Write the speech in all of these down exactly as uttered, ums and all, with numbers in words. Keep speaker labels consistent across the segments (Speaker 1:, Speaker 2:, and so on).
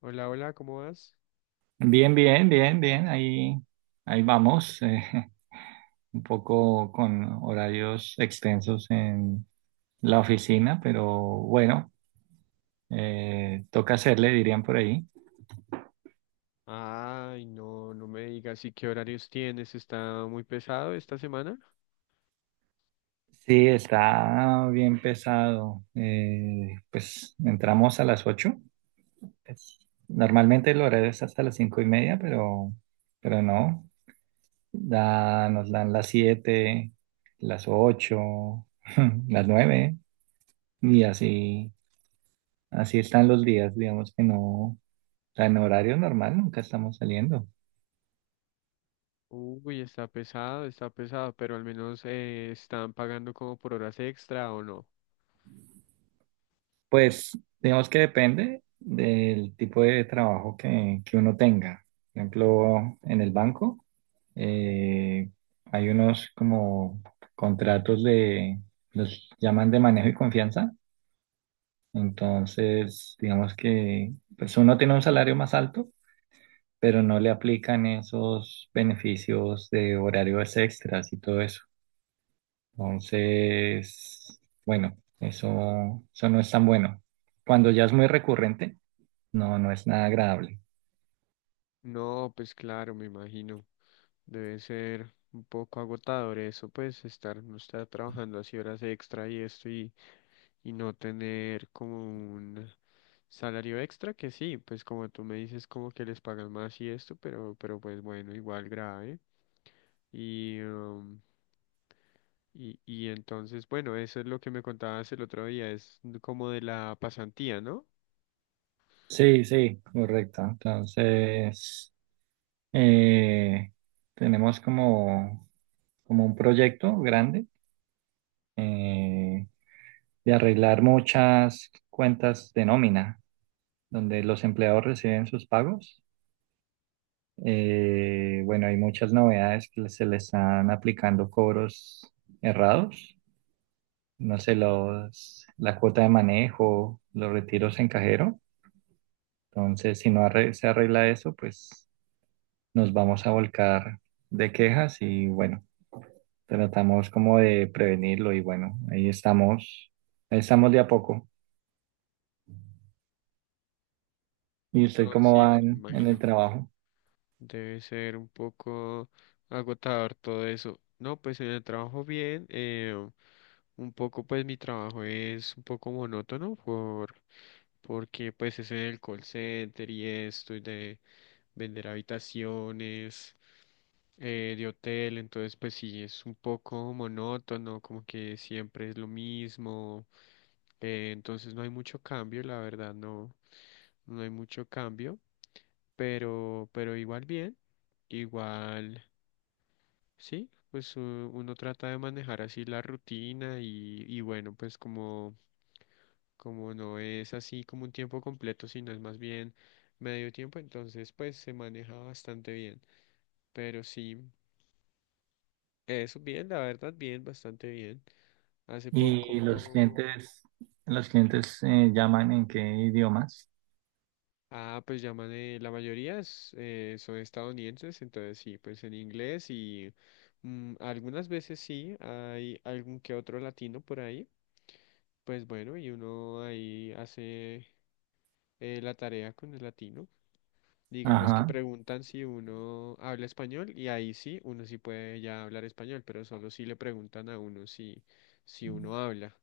Speaker 1: Hola, hola, ¿cómo vas?
Speaker 2: Bien, bien, bien, bien. Ahí, ahí vamos. Eh, un poco con horarios extensos en la oficina, pero bueno, eh, toca hacerle, dirían por ahí.
Speaker 1: Ay, no, no me digas, ¿y qué horarios tienes? ¿Está muy pesado esta semana?
Speaker 2: Sí, está bien pesado. Eh, pues entramos a las ocho. Pues, normalmente el horario es hasta las cinco y media, pero, pero no. Da, nos dan las siete, las ocho, las nueve y así. Así están los días, digamos que no, o sea, en horario normal nunca estamos saliendo.
Speaker 1: Uy, está pesado, está pesado, pero al menos eh, están pagando como por horas extra o no.
Speaker 2: Pues digamos que depende del tipo de trabajo que, que uno tenga. Por ejemplo, en el banco eh, hay unos como contratos de, los llaman de manejo y confianza. Entonces, digamos que pues uno tiene un salario más alto, pero no le aplican esos beneficios de horarios extras y todo eso. Entonces, bueno, eso, eso no es tan bueno. Cuando ya es muy recurrente, no, no es nada agradable.
Speaker 1: No, pues claro, me imagino. Debe ser un poco agotador eso, pues estar, no estar trabajando así horas extra y esto y, y no tener como un salario extra, que sí, pues como tú me dices, como que les pagan más y esto, pero, pero pues bueno, igual grave. Y, um, y, y entonces, bueno, eso es lo que me contabas el otro día, es como de la pasantía, ¿no?
Speaker 2: Sí, sí, correcto. Entonces, eh, tenemos como, como un proyecto grande, eh, de arreglar muchas cuentas de nómina, donde los empleados reciben sus pagos. Eh, bueno, hay muchas novedades que se le están aplicando cobros errados. No sé, los, la cuota de manejo, los retiros en cajero. Entonces, si no arre- se arregla eso, pues nos vamos a volcar de quejas y bueno, tratamos como de prevenirlo y bueno, ahí estamos, ahí estamos de a poco. ¿Y usted
Speaker 1: No,
Speaker 2: cómo
Speaker 1: sí,
Speaker 2: va
Speaker 1: pues me
Speaker 2: en, en el
Speaker 1: imagino.
Speaker 2: trabajo?
Speaker 1: Debe ser un poco agotador todo eso. No, pues en el trabajo bien, eh, un poco pues mi trabajo es un poco monótono por, porque pues es en el call center y esto y de vender habitaciones. Eh, de hotel, entonces pues sí, es un poco monótono, como que siempre es lo mismo, eh, entonces no hay mucho cambio, la verdad, no, no hay mucho cambio, pero, pero igual bien, igual, sí, pues u- uno trata de manejar así la rutina y, y bueno, pues como, como no es así como un tiempo completo, sino es más bien medio tiempo, entonces pues se maneja bastante bien, pero sí. Eso bien, la verdad, bien, bastante bien. Hace
Speaker 2: ¿Y los
Speaker 1: poco,
Speaker 2: clientes, los clientes eh, llaman en qué idiomas?
Speaker 1: ah, pues llaman, eh, la mayoría es, eh, son estadounidenses, entonces sí, pues en inglés y mm, algunas veces sí, hay algún que otro latino por ahí, pues bueno, y uno ahí hace eh, la tarea con el latino. Digamos que
Speaker 2: Ajá,
Speaker 1: preguntan si uno habla español y ahí sí, uno sí puede ya hablar español, pero solo si le preguntan a uno si, si uno habla.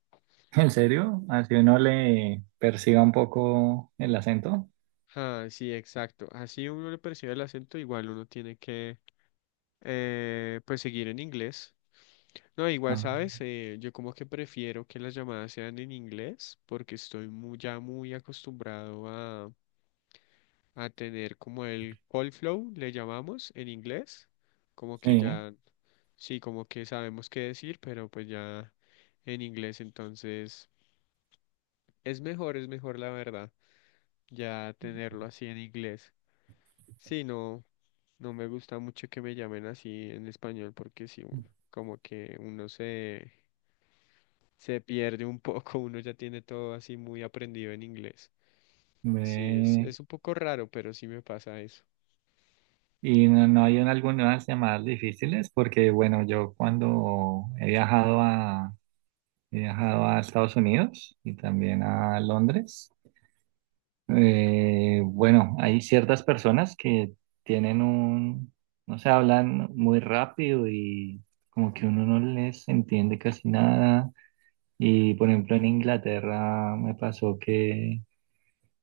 Speaker 2: ¿en serio? Así uno
Speaker 1: Sí.
Speaker 2: le perciba un poco el acento.
Speaker 1: Ah, sí, exacto. Así uno le percibe el acento, igual uno tiene que eh, pues seguir en inglés. No, igual,
Speaker 2: Ah,
Speaker 1: ¿sabes? Eh, yo como que prefiero que las llamadas sean en inglés porque estoy muy, ya muy acostumbrado a, a tener como el call flow, le llamamos en inglés. Como que
Speaker 2: sí.
Speaker 1: ya, sí, como que sabemos qué decir, pero pues ya en inglés, entonces es mejor, es mejor la verdad, ya tenerlo así en inglés. Sí, no. No me gusta mucho que me llamen así en español porque sí, u- como que uno se, se pierde un poco, uno ya tiene todo así muy aprendido en inglés. Sí, es,
Speaker 2: Ve.
Speaker 1: es un poco raro, pero sí me pasa eso.
Speaker 2: Y no, no hay un- algunas llamadas difíciles porque, bueno, yo cuando he viajado a, he viajado a Estados Unidos y también a Londres, eh, bueno, hay ciertas personas que tienen un, no sé, hablan muy rápido y como que uno no les entiende casi nada. Y, por ejemplo, en Inglaterra me pasó que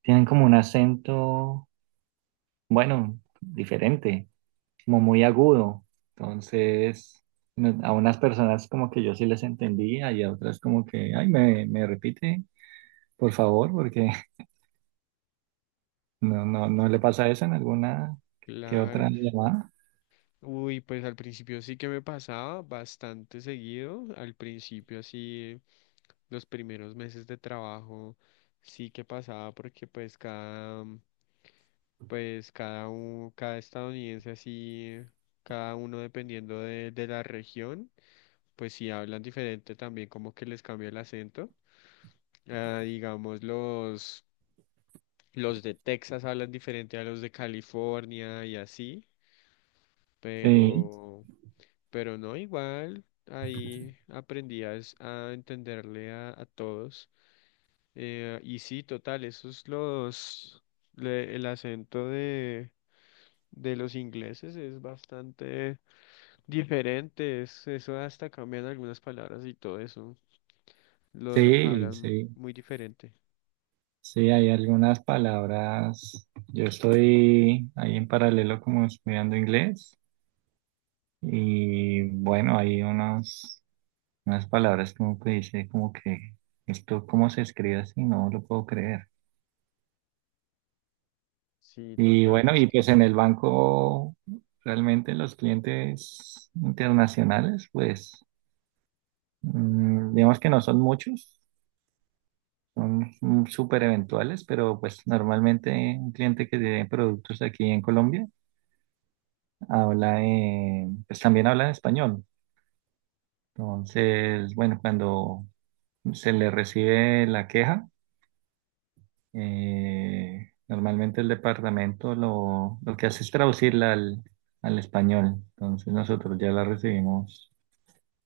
Speaker 2: tienen como un acento, bueno, diferente. Como muy agudo. Entonces, me- a unas personas como que yo sí les entendía y a otras como que, ay, me, me repite, por favor, porque no, no,
Speaker 1: Sí.
Speaker 2: no le pasa eso en alguna que
Speaker 1: Claro.
Speaker 2: otra llamada.
Speaker 1: Uy, pues al principio sí que me pasaba bastante seguido. Al principio así, los primeros meses de trabajo sí que pasaba porque pues cada... Pues cada uno, cada estadounidense así, cada uno dependiendo de, de la región, pues si hablan diferente también como que les cambia el acento. Ah, digamos los, los de Texas hablan diferente a los de California y así,
Speaker 2: Sí,
Speaker 1: pero, pero no igual, ahí aprendí a, es- a entenderle a, a todos. Eh, y sí, total, esos los, le- el acento de de los ingleses es bastante diferentes, eso hasta cambian algunas palabras y todo eso. Lo
Speaker 2: sí,
Speaker 1: hablan
Speaker 2: sí,
Speaker 1: muy diferente.
Speaker 2: sí, hay algunas palabras. Yo estoy ahí en paralelo como estudiando inglés y bueno, hay unos, unas palabras como que dice como que esto cómo se escribe así, no lo puedo creer.
Speaker 1: Sí,
Speaker 2: Y
Speaker 1: total,
Speaker 2: bueno,
Speaker 1: es
Speaker 2: y
Speaker 1: que
Speaker 2: pues en el banco realmente los clientes internacionales, pues mm, digamos que no son muchos, son mm, súper eventuales, pero pues normalmente un cliente que tiene productos aquí en Colombia habla, en- pues también habla en español. Entonces, bueno, cuando se le recibe la queja, eh, normalmente el departamento lo, lo que hace es traducirla al al español. Entonces nosotros ya la recibimos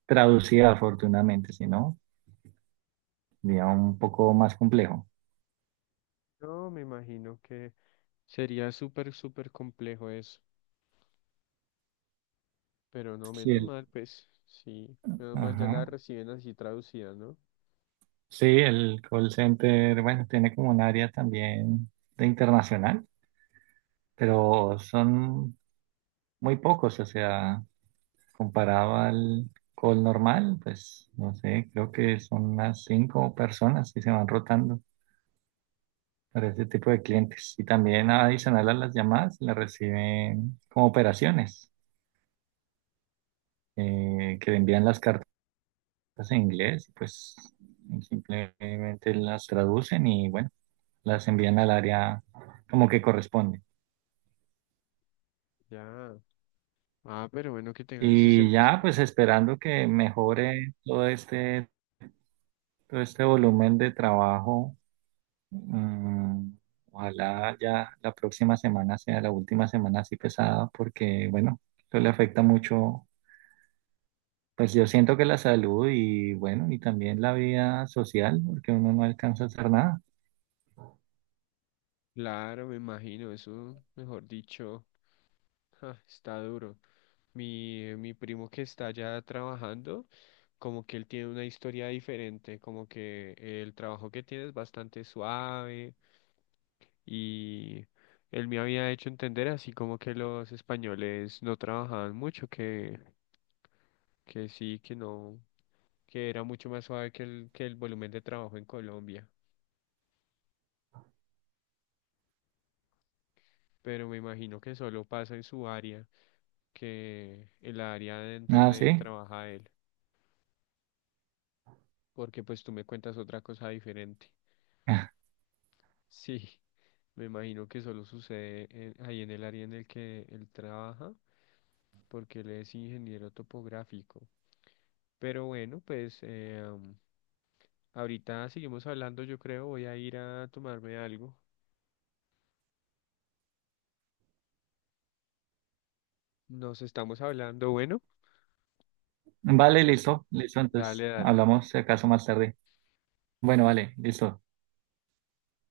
Speaker 2: traducida afortunadamente, si no, sería un poco más complejo.
Speaker 1: no me imagino que sería súper, súper complejo eso. Pero no,
Speaker 2: Sí,
Speaker 1: menos
Speaker 2: el,
Speaker 1: mal, pues sí, menos mal ya la
Speaker 2: ajá.
Speaker 1: reciben así traducida, ¿no?
Speaker 2: Sí, el call center, bueno, tiene como un área también de internacional, pero son muy pocos, o sea, comparado al call normal, pues no sé, creo que son unas cinco personas que se van rotando para ese tipo de clientes. Y también adicional a las llamadas, las reciben como operaciones, eh, que envían las cartas. Pues, en inglés, pues simplemente las traducen y bueno, las envían al área como que corresponde.
Speaker 1: Ya. Ah, pero bueno que tengan ese
Speaker 2: Y
Speaker 1: servicio.
Speaker 2: ya,
Speaker 1: Ahí.
Speaker 2: pues esperando que mejore todo este, todo este volumen de trabajo. Mm, ojalá ya la próxima semana sea la última semana así pesada, porque bueno, eso le afecta mucho. Pues yo siento que la salud y bueno, y también la vida social, porque uno no alcanza a hacer nada.
Speaker 1: Claro, me imagino, eso, mejor dicho, ja, está duro. Mi, mi primo que está ya trabajando, como que él tiene una historia diferente, como que el trabajo que tiene es bastante suave y él me había hecho entender así como que los españoles no trabajaban mucho, que, que sí, que no, que era mucho más suave que el, que el volumen de trabajo en Colombia, pero me imagino que solo pasa en su área, que el área en
Speaker 2: Nada,
Speaker 1: donde
Speaker 2: sí.
Speaker 1: trabaja él, porque pues tú me cuentas otra cosa diferente. Sí, me imagino que solo sucede en- ahí en el área en el que él trabaja, porque él es ingeniero topográfico. Pero bueno, pues eh, am, ahorita seguimos hablando, yo creo, voy a ir a tomarme algo. Nos estamos hablando, bueno,
Speaker 2: Vale, listo, listo. Entonces
Speaker 1: dale, dale.
Speaker 2: hablamos si acaso más tarde. Bueno, vale, listo.